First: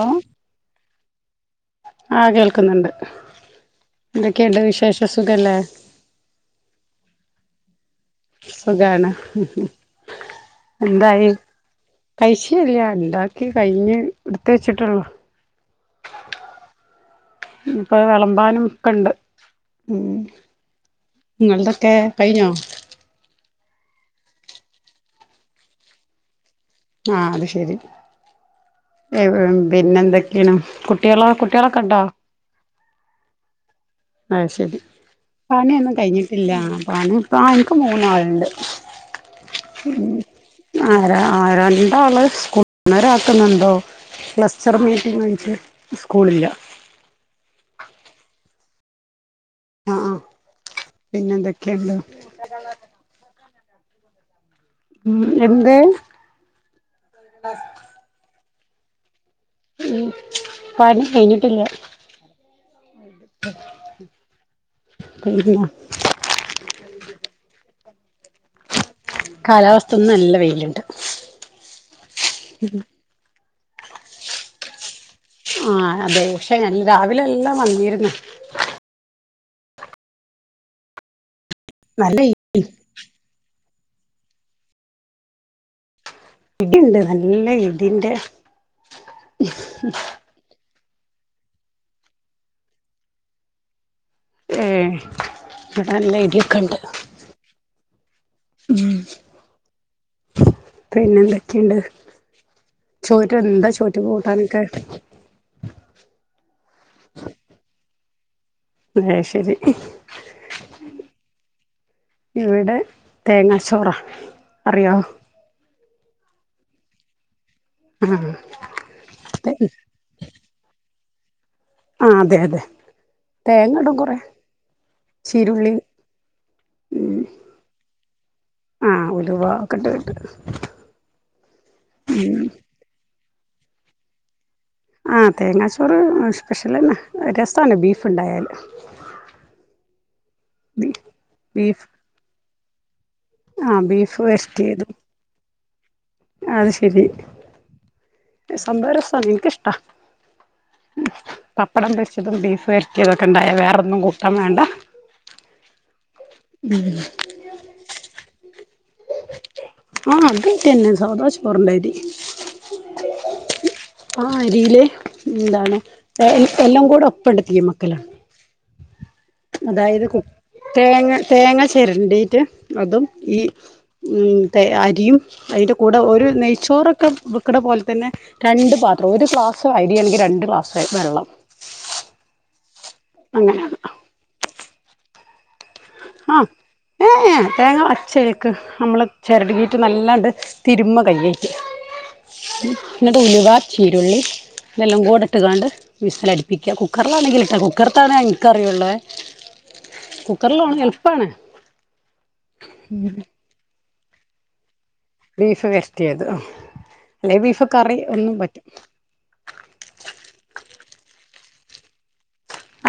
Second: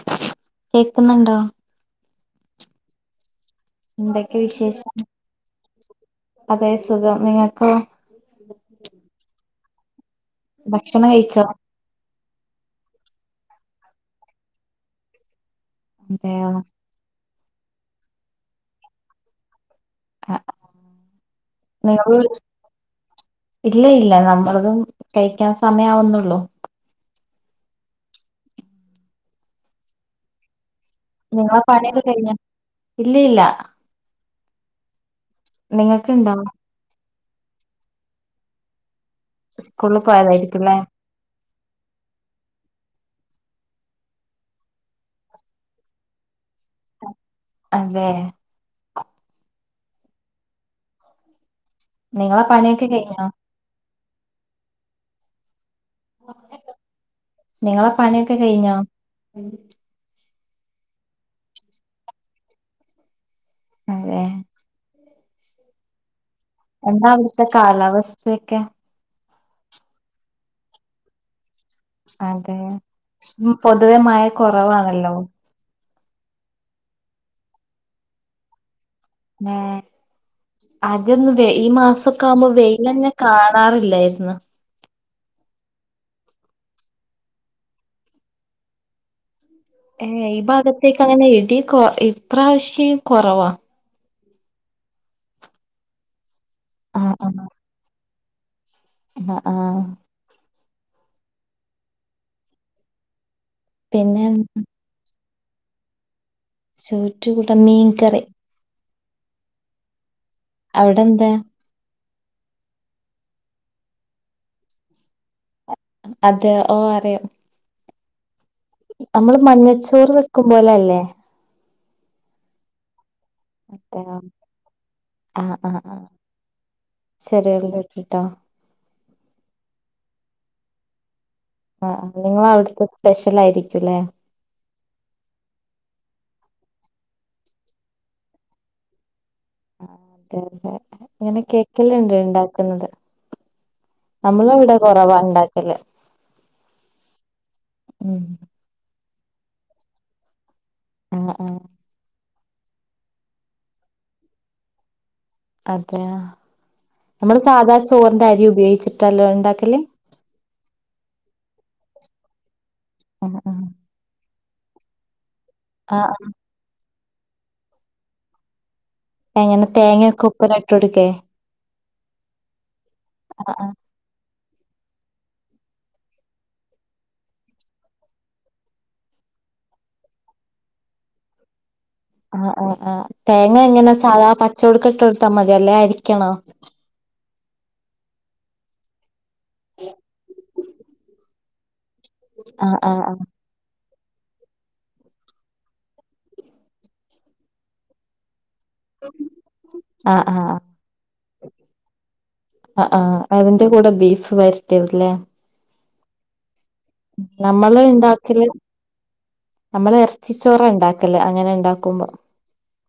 ഏഹ കേൾക്കുന്നുണ്ടോ ആഹ കേൾക്കുന്നുണ്ട് എന്തൊക്കെ എന്തൊക്കെയുണ്ട് വിശേഷം സുഖല്ലേ അതെ സുഖം നിങ്ങൾക്കോ സുഖാണ് ഉ ഭക്ഷണം എന്തായി കഴിച്ചോ പൈശല്ല എന്താ എ കഴിഞ്ഞ് എടുത്ത് വെച്ചിട്ടുള്ളു അതെയോ ഇപ്പൊ വിളമ്പാനും ഒക്കെ ഇണ്ട് ഉം ആ, നിങ്ങളതൊക്കെ നിങ്ങൾ കഴിഞ്ഞോ അല്ല നമ്മളതും കഴിക്കാൻ സമയം ആവുന്നുള്ളു ആഹ് അത് ശരി [unintelligible] പിന്നെന്തൊക്കെയാണ് കുട്ടികളോ നിങ്ങളെ കുട്ടികളൊക്കെണ്ടോ പണിയൊക്കെ കഴിഞ്ഞോ ഇല്ല ഇല്ല ആഹ് ശരി പണിയൊന്നും നിങ്ങൾക്കുണ്ടോ കഴിഞ്ഞിട്ടില്ല പണി ഇപ്പ എനിക്ക് മൂന്നാള്ണ്ട് സ്കൂളിൽ ഉ പോയതായിരിക്കുംല്ലേ ആരാ ആരന്താള് സ്കൂളരാക്കുന്നുണ്ടോ ക്ലസ്റ്റർ മീറ്റി വങ്ങിച്ചച്ച് സ്കൂളില്ല അതെ [unintelligible] ആഹ ആ പിന്നെ എന്തൊക്ക നിങ്ങളെ പണിയൊക്കെ കഴിഞ്ഞോ ഉം എന്ത് നിങ്ങളെ പണിയൊക്കെ കഴിഞ്ഞോ പ കഴഞ്ഞിട്ടില്ല അതെ ങ്ങ [unintelligible] ലക്കെ കാലാവസ്ഥ ഒന്നും നല്ല വെയിലുണ്ട് അതെ പൊതുവെ മഴ കുറവാണല്ലോ ആഹ അതെ പക്ഷെ ഞൻ രാവിലെ എല്ലാം വന്നിന്ന് ആദ്യൊന്ന വ ഈ നല്ല മാസമക്കെ ആവുമ്പോ വെൽ തന്നെ കാണ കാണാറില്ലായിരുന്നു ഇടുണ്ട് നല്ല ഇടിന്റെ ഏ ഈ ഭാഗത്തേക്ക് അങ്ങനെ ഇടി കൊ ഇപ്രാവശ്യം കൊറവാ ഏ നല്ല ഇതിൊക്കെ ഇണ്ട് ആഹ ആഹ പിന്നെന്തൊക്കെയണ്ട് ചോറ്റ എന്താ ചോറ്റു പിന്നെ പൂട്ടാനൊക്കെ ഉ [unintelligible] ചോറ്റ കൂടെ മീൻ കറി അ ശരി അവിടെ എന്താ ഇവിടെ തേങ്ങാ ചോറ അറിയോ അതെ ഓ അറിയോ ആ നമ്മള് മഞ്ഞച്ചോർ വെക്കും പോോലല്ലേ ആ അതെ അതെ തേങ്ങ ഇടും കൊറ ആഹ ആഹ ആഹ ശരികള ട്ടാ ആഹ് ഉലുവ ഒക്കെ ഇട്ടിട്ട് ആ ഉം നിങ്ങ അവിടുത്തെ സ്പെഷ്യൽ ആയിരിക്കുംല്ലേ ആ തേങ്ങാച്ചോറ് സ്പെഷ്യൽന്നെ രസമാണ് ബീഫ് ഉണ്ടായാല് ആ അതെ അതെ ഇങ്ങനെ ബീഫ് കേക്കല്ലാംണ്ട് ഉണ്ടാക്കുന്നത്. ആഹ് ബീഫ് നമ്മള ഇവിടെ വരട്ടിയതും കുറവാണ്ടാക്ക അത് ശരി ഉം സംമ്പരസാ നിക്ക്ഷ്ടാ ആഹ് ആഹ് പപ്പടം വച്ചതും ബീഫ് വരറ്റിയതൊക്കെ ഇണ്ടായ വേറെന്നും കൂട്ടാൻ വേണ്ട അതെ നമ്മള് സാധാ ചോറിന്റെ അരി ഉപയോഗിച്ചി ആഹ അതട്ടന്നെ സദ ചോറണ്ടായിത്. ആ ആ ആ അരിയിലെ എന്താണ് എല്ലാം കൂടെ ഒപ്പണ്ടത്തി മക്കലാണ്. എങ്ങനെ തേങ്ങൊക്കെ ഉപ്പ തേങ്ങ തേങ്ങ ചരണ്ടിട്ട് അതും ഈ ആഹ് ഉ അരിയും അതിൻ്റെ കൂടെ ഒരു നെയ്ച്ചോറൊക്കെ വിൽക്കുന്ന പോലെ തന്നെ രണ്ട് പാത്രം ഒരു ഫ്ലാസ് [unintelligible] എണക്ക് രണ്ട് ഗ്ലാസ് വെള്ളം. ആ ആ ആ് തേങ്ങ അങ്ങനെയാണ് എങ്ങനെ സാധാ പച്ചവടക്ക ഇട്ട് എടുത്താൽ മതി ല്ല ആരിക്കണം ആഹ് ഏ ഏ തേങ്ങ അച്ചയക്ക് നമ്മൾ ചിരുകിയിട്ട് നല്ലാണ്ട് തിരുമ്മ കയിട്ട് ആഹ് ആഹ് ആഹ് പിന്നട്ട ഉലവാ ചീരുള്ളി ഇതെല്ലാം കൂടെ ഇട്ട് കാണ്ട് വിസ്സിലടിപ്പിക്ക കുക്കറിലാണെങ്കിൽ ഇട്ട കുക്കറത്താണ് കറിയുള്ള ആഹ് കു ആഹ് എത്രള്ളമാണ് എളുപ്പാണ് ആഹ് ആഹ് അതിന്റെ കൂടെ ബീഫ് വരട്ടല്ലേ ത്തെത് നമ്മള് ഉണ്ടാക്കല് നമ്മള് ഇറച്ചിച്ചോറ ഉണ്ടാക്കല് അങ്ങനെ ഉണ്ടാക്കുമ്പോ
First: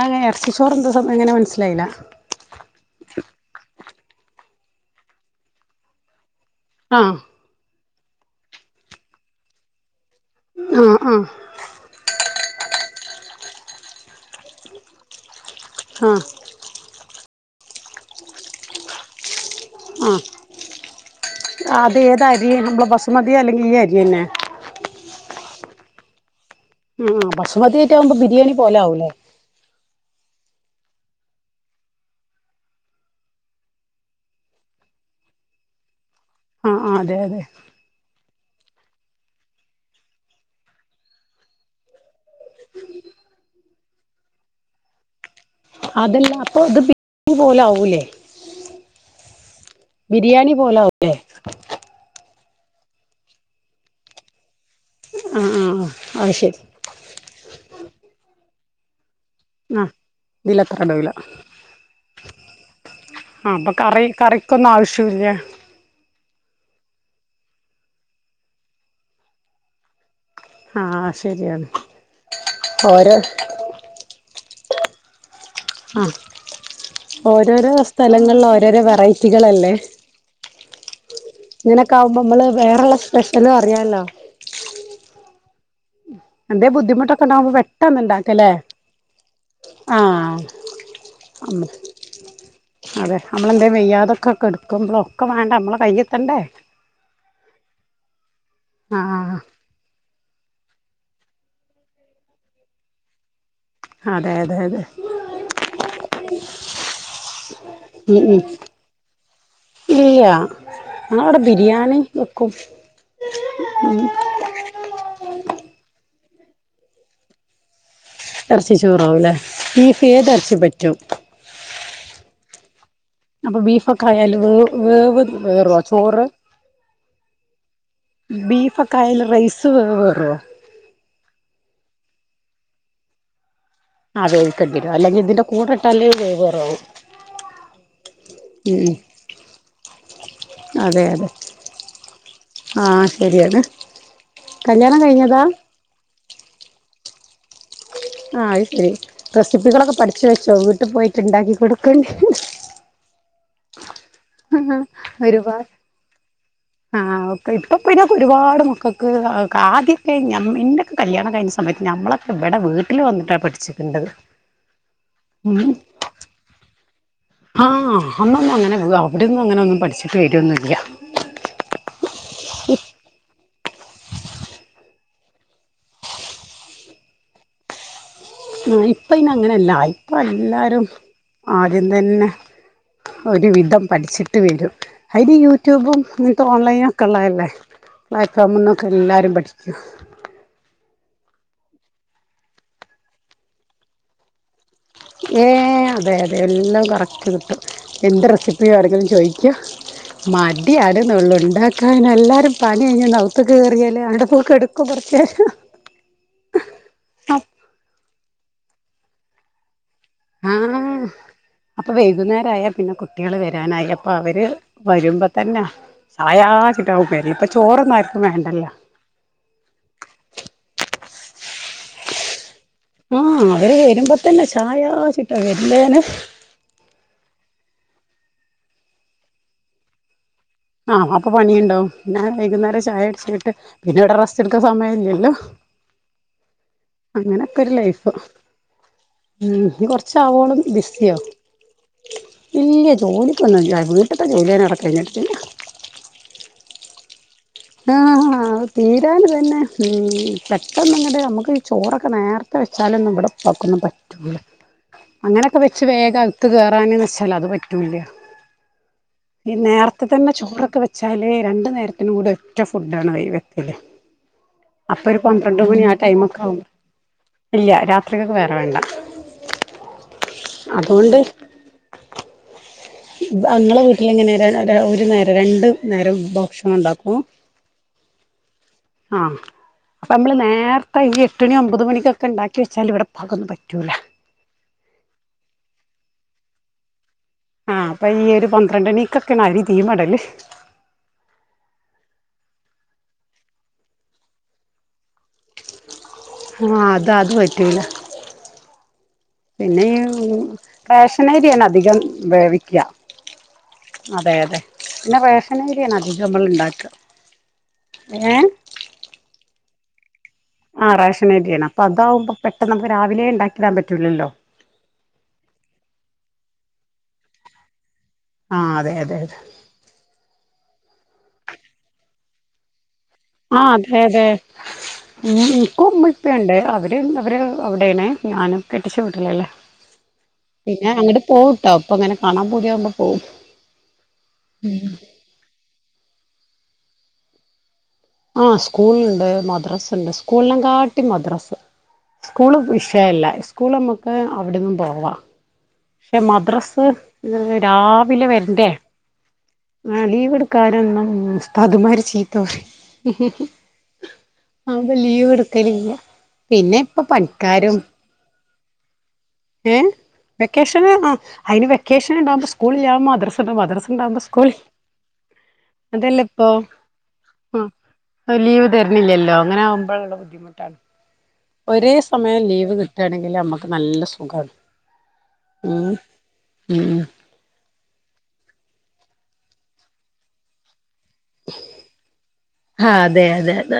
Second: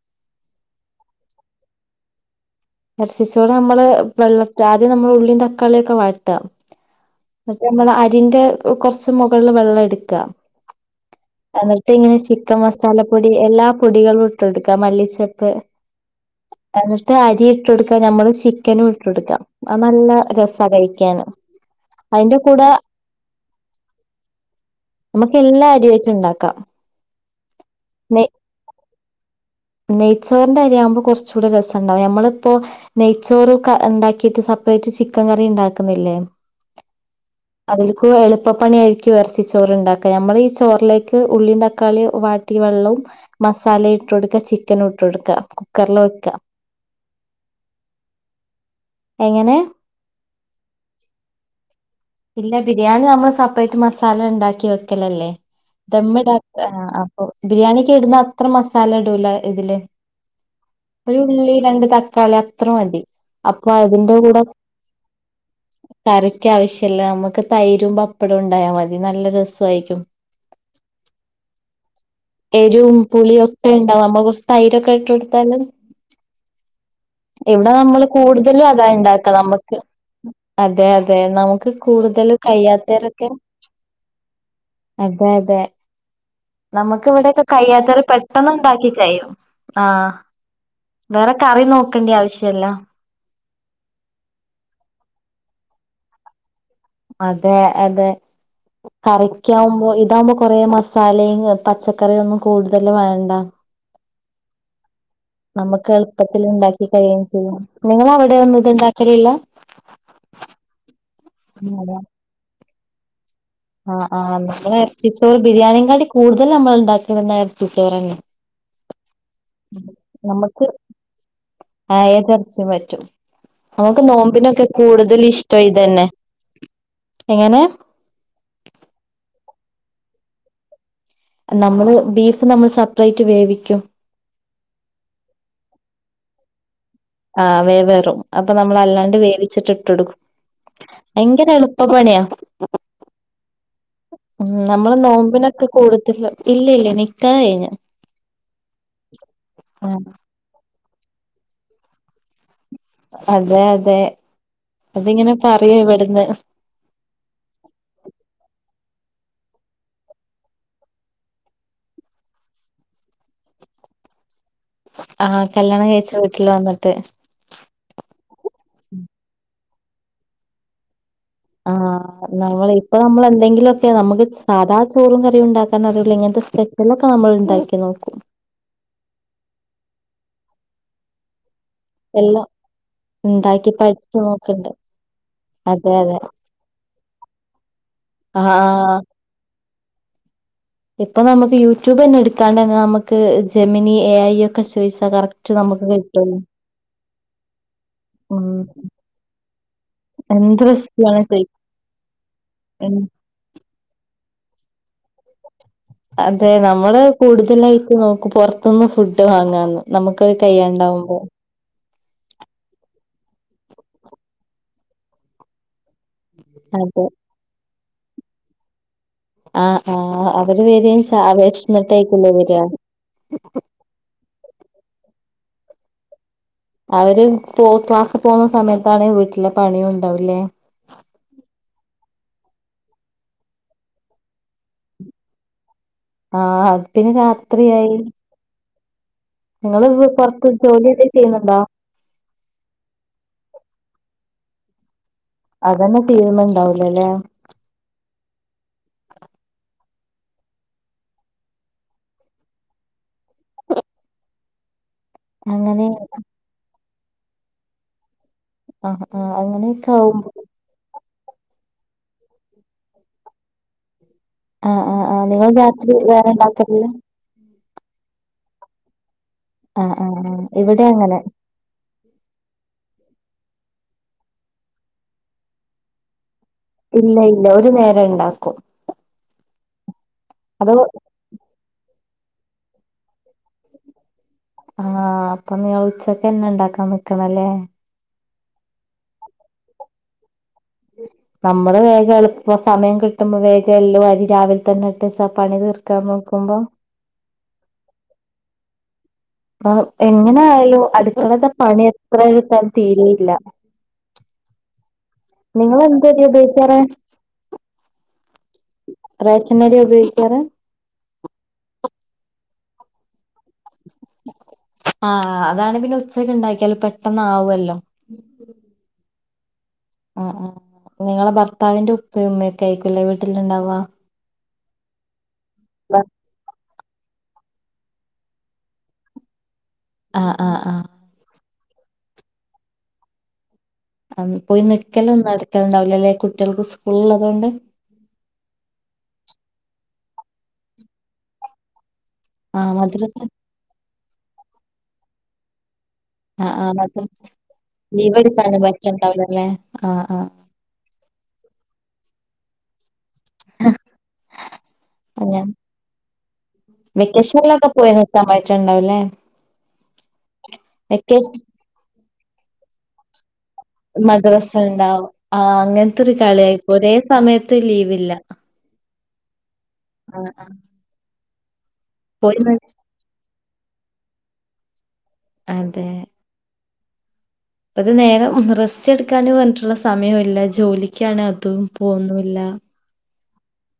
അങ്ങനെ ഇറച്ചിച്ചോറ് എന്താ സം എങ്ങനെ മനസ്സിലായില്ല നസിച്ചോടെ നമ്മള് വെള്ളത്തി ആദ്യം നമ്മൾ ഉള്ളീം തക്കാളിയൊക്കെ വാട്ടുക ആഹ നമ്മള അരിന്റെ കുറച്ച് മുകളിൽ വെള്ളം എടുക്കും ആഹ് ആഹ് എന്നിട്ട് ഇങ്ങനെ ചിക്കൻ മസാലപ്പൊടി എല്ലാം കുടികൾ വിട്ടെടുക്കാം മല്ലിച്ചപ്പ് ആ എന്നിട്ട് അരി ഇട്ട കൊടുക്കാ ഞമ്മള് ചിക്കനും ഇട്ട കൊടുക്കാം ആ നല്ല രസ കഴിക്കാന് അത അതിന്റെ ഏതായിരിയ കൂടെ നമ്മള് ബസ് മതിയ അല്ലെങ്കിൽ ഈ ആരിയ തന്നെ നമുക്ക് എല്ലാ അരി വച്ച് ഉണ്ടാക്കാം ഉ ആ ബസുമതിയരി ആകുമ്പൾ നെ ബിരിയാണി പോലാവുംല്ലേ നെയ്ച്ചോറിന്റെ അരിയാവുമ്പോൾ കുറച്ച കൂടെ രസംണ്ടാവും നമ്മളിപ്പോ നെയ്ച്ചോറ ഉണ്ടാക്കിട്ട് സെപ്പറേറ്റ് ചിക്കൻ കറി ഉണ്ടാക്കുന്നില്ലേ? ആഹ അതെ അതെ ഉപ്പപ്പണിയായിരിക്കും ഇറച്ചിച്ചോറ ഉണ്ടാക്ക നമ്മളീഈ ചോറിലേക്ക് ഉള്ളിയും തക്കാളിയ വാട്ടി വെള്ളവും മസാല ഇട്ട് കൊടുക്കുക ചിക്കൻ ഇട്ട് കൊടുക്കുക അതല്ല അപ്പൊ അത് ബി പോലെ ആവുലേ എങ്ങനെ ബിരിയാണി പോലല്ലേ ഇല്ല ബിരിയാണി നമ്മൾ സെപ്പറേറ്റ് മസാല ഉണ്ടാക്കി ല്ലല്ലേ ആഹ് ആഹ് ദം അത് ശരി ഇടാത്ത ബിരിയാണിക്കിടന്ന അത്ര മസാല [unintelligible] ഇതില് ആഹ് ഇതിലത്ര ഇടൂല ഒരു ഉള്ളി രണ്ട് തക്കാളി അത്ര മതി ആ അപ്പൊ കറി കറിക്കൊന്നും ആവശ്യം ഇല്ല കറിക്ക ആവശ്യല്ല നമുക്ക് തൈരും പപ്പടവും ഉണ്ടായാൽ മതി നല്ല രസമായിരിക്കും ആഹ് ശരിയാണ് എരും ഓരോ പുളിയൊക്കെ ഉണ്ടാവും നമ്മ തൈരൊക്കെ ഇട്ട് കൊടുത്താലും ആഹ് ഓരോരോ ഇവിടെ നമ്മൾ സ്ഥലങ്ങളിൽ കൂടുതലും ഓരോരോ അതാ ഉണ്ടാക്ക വെറൈറ്റികളല്ലേ നമുക്ക് അതെ അതെ നമുക്ക് ഇങ്ങനൊക്കെ ആകുമ്പോ കൂടുതൽ നമ്മള് വേറെള്ള കഴ്യാത്തരൊക്കെ സ്പെഷ്യലും അറിയാലോ അതെ അതെ എന്തേ നമുക്ക് ബുദ്ധിമുട്ടൊക്കെ ഇവിടെക്കെ ഉണ്ടാകുമ്പോ പെട്ടെന്ന് കഴിയാത്തവരു പെട്ടന്ന് ഉണ്ടാക്കല്ലേ ഇണ്ടാക്കി കഴിയും ആഹ് വേറെ കറി നോക്കേണ്ട ആവശ്യല്ല നമ്മളെന്താ വെയ്യാതൊക്കെക്കെടുക്ക്പളൊക്കെ വേണ്ട നമ്മള കൈയെത്തണ്ടേ അതെ അതെ ആഹ് കറിക്കാവുമ്പോ ഇതാമ്പോ കുറെ മസാലയും പച്ചക്കറിയും ഒന്നും കൂടുതല് വേണ്ട അതെ അതെ അതെ നമ്മുക്ക് എളുപ്പത്തിൽ ഉണ്ടാക്കി കഴിയും ചെയ്യാം നിങ്ങ ഉം അവിടെ ഉം ഒന്നും ഇത്ണ്ടാക്കലില്ല ഇല്ല ഞങ്ങളവിടെ ബിരിയാണി വെക്കും ആഹ് ആഹ് നമ്മൾ ഇറച്ചിച്ചോർ ബിരിയാണിയേ കാട്ടി കൂടുതൽ നമ്മൾ ഉണ്ടാക്കി [unintelligible] ഇറച്ചിച്ചോർന്നെ ച്ചിച്ചോറോ എല്ലേ നമുക്ക് ആഹ് ഏതർച്ചിം പറ്റും അപ്പൊ നമുക്ക് ബീഫൊക്കെ ആയാലല് വേ നോമ്പിനൊക്കെ കൂടുതൽ വേവ് ഇഷ്ടം വേറുവോ ഇതന്നെ ചോറ് എങ്ങനെ ബീഫൊക്കൊയാൽ റൈസ് വേ വേറോ നമ്മള് ബീഫ് നമ്മള് സെപ്പറേറ്റ് വേവിക്കും ആത്ഴിക്കേണ്ടി വരും അല്ലെങ്കിൽ ഇതിന്റെ കൂടെ ഇട്ടാല് വെവേറാവും ആഹ് വേ വെറും അപ്പൊ നമ്മള് അല്ലാണ്ട് വേവിച്ചിട്ട് ഇട്ടൊടുക്കും അതെ അതെ ഭയങ്കര എളുപ്പപ്പണിയാ ആഹ് ശരിയാണ് ഉം കല്യാണം കഴിഞ്ഞതാ നമ്മള്നോമ്പിനൊക്കെ കൂടൂതല് ഇല്ലല്ല നിക്കാഹ് കഴിഞ്ഞ ആ ഇല്ലേ റെസിപ്പികളൊക്കെ പഠിച്ചുവെച്ചൊ വീട്ടി പോയിട്ട്ണ്ടാക്കി കൊട്ക്കെണ്ടേരും അതേ അതെ. ആഹ് അതിങ്ങനെ ഒരുപാട് പറയും ഇവിടുന്ന് ആഹ് ഇപ്പപിന്നെ ഒരുപാട് മക്ക ക്ക് ആദ്യക്കെ എൻ്റെക്കെ കല്യാണം കഴിഞ്ഞ സമയത്ത് ഞമ്മളൊക്കെവ്ടെ വീട്ടില് വന്നിട്ടാ പഠിച്ച്ക്ണ്ടത്. ആഹ് കല്യാണംകയ്ച്ച വീട്ടില് വന്ന്ട്ട് ആഹ് അന്നൊന്നും അവിടിന്നങ്ങനെപഠിച്ച് ശീലൊന്നൂല്ല്യാ.. ആഹ് ആഹ് നമ്മളെയിപ്പനമ്മളെന്തെങ്കിലൊക്കെ നമുക്ക് സാധാചോറുംകറിയുണ്ടാക്കാനറിയുലെങ്കിൽ ഇങ്ങൻത്തെ സ്ഥലത്തെ [unintelligible] നമ്മള്ണ്ടാക്കി നോക്കും. ആഹ് ഇപ്പയ്നങ്ങനല്ലാ ഇപ്പെല്ലാരും ആദ്യംതന്നെ എല്ലാം ഉണ്ടാക്കി ഒരുവിധം പഠിച്ചു പഠിച്ചിട്ട് നോക്കണ്ട് വരും. അയ്ന് അതെ യൂറ്റൂബും അതെ ഇങ്ങനത്തെ ഓൺലൈനൊക്കെള്ളല്ലേ [unintelligible] ആഹ് മ്മന്നൊക്കെല്ലാരും പഠി ഇപ്പൊ നമുക്ക് യൂറ്റൂബന്നെട്ക്കാണ്ടെന്നെനമുക്ക് ജെമനി, എ ഐ ഒക് ഏയ് അതെയതെ എല്ലാം കറക്ക്റ്റ്കിട്ടും. എന്റെ ഉം റെസിപ്പിയെവ്ടെങ്കിലും ചോദിക്കും എന്ത് റെസിപ്പിയാണ് മടിയാണ്ന്നൊള്ളു ഇണ്ടാക്കാന്ല്ലാരും ചോയി പണികയിഞൊന്ന് അവ്ത്ക്കേറിയാല് അവ്ടെപോയ്‌കെട് [unintelligible] കൊറച്ചേരം. അതെ നമ്മള് കൂടുതലായിട്ട്നോക്കു പൊറത്‌ന്ന് ഫുഡ് വാങ്ങാന്ന്. നമുക്കത് ആഹ് കയ്യാണ്ടാവുമ്പോ അപ്പൊ വൈകുന്നേരായ പിന്നെ കുട്ട്യാള് വരാനായ അപ്പൊ അവര് വരുമ്പതന്നെ അതെ ചായച്ച്ട്ടാവുംപെരേത്തെ ചോറൊന്നാർ വേണ്ടല്ലൊ ആഹ് ആഹ് അവര് വരേം ച വെശന്ന്ട്ടായ്ക്കല്ലവര ആഹ് അവര് വരുമ്പതന്നെ ചായാ ച്ച്ട്ടാ വര്ന്റെനെ അവര് പോ ക്ലാസിപ്പൊവ്ന്ന സമയത്താണെ വീട്ടിലെ പണിംണ്ടാവുലേ ആഹ് അപ്പൊ പണീംണ്ടാവും പിന്നെ വൈകുന്നേരം ചായൊട്ചീട്ട് പിന്നെവ്ടെറെസ്റ്റെട്ക്കാസമയില്ലലോ ആഹ്അപ് പിന്നെ രാത്രിയായി. ഉം നിങ്ങള് പൊറത്ത് കൊറച്ചവോളം ജോലി എന്തേം ബിസ്സിയാവും ചെയ്യുന്നുണ്ടോ ഇല്ല്യ ജോലിക്കൊന്നൂല്യ വീട്ട്ത്തെ- [unintelligible] അതന്നെതീര്ന്ന്ണ്ടാവ് ല ല്ലെ.. ആഹ് അത് തീരാന് തന്നെ മ്... പെട്ടെന്ന്ങ്ട് അമ്മ്ക്ക്ചോറൊക്കെനേർത്തെവെച്ചാലൊന്നും ഇബടെ പ [unintelligible] അങ്ങനക്കെവെച്ച് അങ്ങനെ വേഗം അഗ്ത്ത് കേറാന് ന്ന് വെച്ചാലത് പറ്റൂല്ല്യാ... ആഹ് ആഹ് ഇ അങ്ങനെയൊക്കെ നേർച്ചക്കുള്ള ആവുമ്പോ ചോറൊക്കെയോ രണ്ടുനേരത്തിനുംകൂടെ ഒറ്റഫുഡാണ് വെയ് വെക്കല്. ആഹ് ആഹ് അപ്പൊരു ആഹ് നിങ്ങൾ പന്ത്രണ്ടുമണി രാത്രി അ വേറെ ടൈമൊക്കാവുമ്പോ ഇണ്ടാക്കലില്ല ഇല്ല്യ രാത്രിക്കക്ക് വേറെവേണ്ട. ആ.. അ അ ഇവിടേം അങ്ങനെ അങ്ങളെ വീട്ടിലെങ്ങനെ ഒരു നേരൊ രണ്ടു നേരം - ഇല്ലയില്ല ഒരു നേരണ്ട അ അപ്പമ്മ്ള് അത് നേർത്തഇ എട്ടണിഒമ്പതണിക്കൊക്കെ- ഒക്കെണ്ടാക്കിവെച്ചാല് ഇബരെ ഉപ്പാക്കൊന്നും പറ്റൂലാ... ആ.. അപ്പനിങ്ങള് ഉച്ചക്കെന്നെണ്ടാക്കാൻ പറ്റൊ- അ അപ്പഞീ.. ഒരു പന്ത്രണ്ടണികൊക്കാണ് അരി തീയിമ്മടല്. ഉംമ്. നമ്മള് വേഗം അല്ലെങ്കിൽ സമയംകിട്ടുമ്പോ വേഗയെല്ലോഅരി രാവിലെതന്നെട്ട് പണി തീർ- ആ.. അതത് പറ്റൂലാ.. പിന്നെഞാ.. ങ് എങ്ങനെ ആയാലും അടുക്കളത്തെ പണി റേഷനരിയാണധികം എത്ര എടുത്താലും വേവിക്ക. തീരെയില്ല അതെ അതെ പിന്നെ റേഷനരിയാണ് അധികം നമ്മൾ ഉണ്ടാക്കുക ഏഹ് റേഷൻനരിയാ ഉപയോഗിക്കാറ്? ആ റേഷനരിയാണ് അപ്പൊ അതാവുമ്പ പെട്ടന്ന് നമുക്ക്‌ രാവിലെ ഉണ്ടാക്കി ആ അതാണ് പിന്നെ ഉച്ചക്ക് ഉണ്ടാക്കിയാലും പെട്ടന്ന് ആവുമല്ലോ ആ അതെ അതെ അതെ ആ നിങ്ങള ഭർത്താവിന്റെ ഉപ്പ ഉമ്മയൊക്കെ ആയിക്കൂല്ലേ വീട്ടില് ഇണ്ടാവ ഇനിക്കും ഉമ്മ ഉപ്പുയുണ്ട് അവര് അവിടൊയാണ് ഞാന് കെട്ടിച്ച വിട്ടലല്ലേ ആഹ് ആഹ് പിന്നെ അങ്ങോട്ട് പോവുട്ടോ അപ്പൊ അങ്ങനെ കാണാൻ പൂതിയാകുമ്പോ പോകും പോയി നിക്കലും ഒന്നും നടക്കലുണ്ടാവിലല്ലേ കുട്ടികൾക്ക് സ്കൂളള്ളത് കൊണ്ട് ആ സ്കൂളുണ്ട് മദ്രാസുണ്ട് സ്കൂളല്ലാ കാട്ടി മദ്രാസ് സ്കൂള് ആഹ് മദ്രസ വിഷയല്ല സ്കൂള് നമ്മുക്ക് അവിടെന്നും പോവാ പക്ഷെ ആഹ് ആഹ് മദ്രാസ് മദ്രസ ലീവ് രാവിലെ എടുക്കാനും വരണ്ടേ പറ്റ്ണ്ടാവൂലല്ലേ? ആഹ് ആഹ് ലീവ് എടുക്കാനും ഉസ്താദ് മാര് ചീത്ത പറയും ആതൊണ്ട് ലീവ് അങ്ങനെ എടുക്കലില്ല പിന്നെ ഇപ്പൊ പണിക്കാരും മറ്റുമുണ്ടാവില്ലേ ഏ വെക്കേഷന് ആ അയിന് വെക്കേഷൻ ഉണ്ടാവകുമ്പോ സ്കൂളല്ല മദറസയുണ്ടാകുമ്പോൾ മദ്രസ സ്കൂളില്ല ഇണ്ടാവും ആഹ് അങ്ങനത്തൊരു അതെല്ലെ ഇപ്പോ കളിയായിപ്പോ ഒരേ സമയത്ത് ലീവില്ല. ആ ഒരു ലീവ് തര- ഇലില്ലോ അങ്ങനെ ആകുമ്പോഴുള്ള ആഹ് ആഹ് ബുദ്ധിമുട്ടാണ് ഒരേ പോയി സമയം നി ലീവ് കിട്ടുകയാണെങ്കിൽ നമക്ക് നല്ല സുഖമാണ് അതെ ഉം ഉം ഒരു നേരം റെസ്റ്റ് എടുക്കാനും പറഞ്ഞിട്ടുള്ള സമയമില്ല ജോലി അതും പോന്നുല്ല ആഹ് അതെ അതെ അത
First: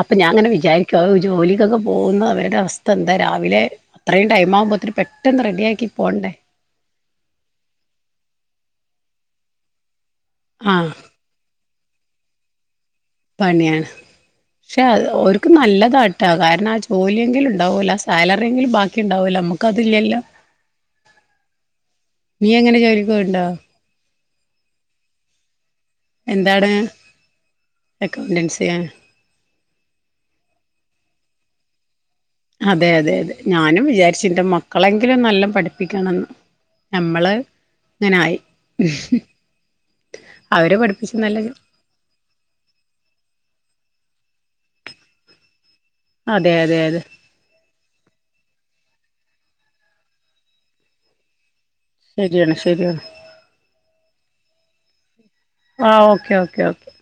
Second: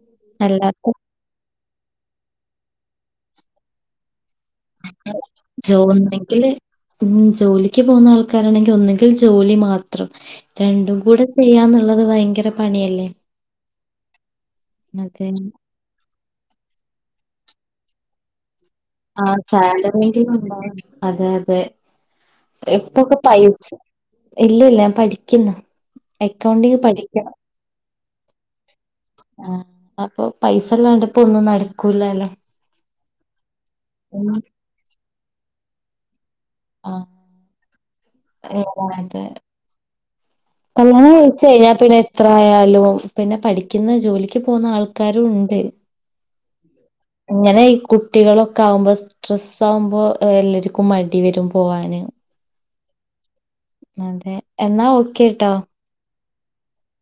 അപ്പൊ ഞാനങ്ങനെ അല്ലാത്ത വിചാരിക്കും അ ജോലിക്കൊക്കെ പോകുന്ന അവരുടെ അവസ്ഥ എന്താ രാവിലെ അത്രയും ടൈം ആകുമ്പോത്തിന് പെട്ടെന്ന് റെഡിയാക്കി പോണ്ടേ തേന്നെങ്കില് ഉ ജോലിക്ക് പോകുന്ന ആൾക്കാ കാരാണെങ്കിൽ ഒന്നെങ്കിൽ ജോലി മാത്രം ആഹ് രണ്ടും കൂടെ ചെയ്യാന്നുള്ളത് ഭയങ്കര പണിയല്ലേ പണിയാണ് പക്ഷെ അതെ ഓർക്ക് നല്ലതാ- കാരണം ആ ജോലിയെങ്കിലും ഉണ്ടാവൂല്ലേ സാലറിയെങ്കിലും ബാക്കി- ആ ഉണ്ടാവൂല നമ്മുക്കതില്ലല്ലോ സാലറിങ്കിലും ഉണ്ടെ അതെ അതെ നീ എങ്ങനെ ജോലിക്ക് ഇപ്പൊക്കെ പോയിണ്ടോ പൈസ ഇല്ല ഇല്ല ഞാൻ പഠിക്കുന്നു അക്കൗണ്ടിങ് പഠിക്കണം അക്കൗണ്ടൻസി ആ അപ്പൊ പൈസ ഇല്ലാണ്ടിപ്പോ ഒന്നുംനടക്കൂല്ലല്ലോ അതെ അതെ അതെ ഞാനും വിചാരിച്ചു എന്റ മക്കളെങ്കിലും നല്ല പഠിപ്പിക്കണമെന്ന് ആഹ് നമ്മള് ഇങ്ങനായി [unintelligible] അതെ അവരെ കല്യാണം പഠിപ്പിച്ച് നല്ല കഴിച്ച്കഴഞ്ഞാ പിന്നെ എത്ര ആയാലും പിന്നെ പഠിക്കുന്ന ജോലിക്ക് പോകുന്ന ആൾക്കാരു ഉണ്ട് അതെ അതെ അതെ അങ്ങനെ ഈ കുട്ടികളൊക്കെ ആകുമ്പോ സ്ട്രെസ്സ് ആകുമ്പോ എല്ലാർക്കും മടി വരും പോവാന് ശരിയാണ് ശരിയാണ് അതെ എന്നാ ഓക്കെ ആ ഓക്കേ ഓക്കേ ഓക്കേ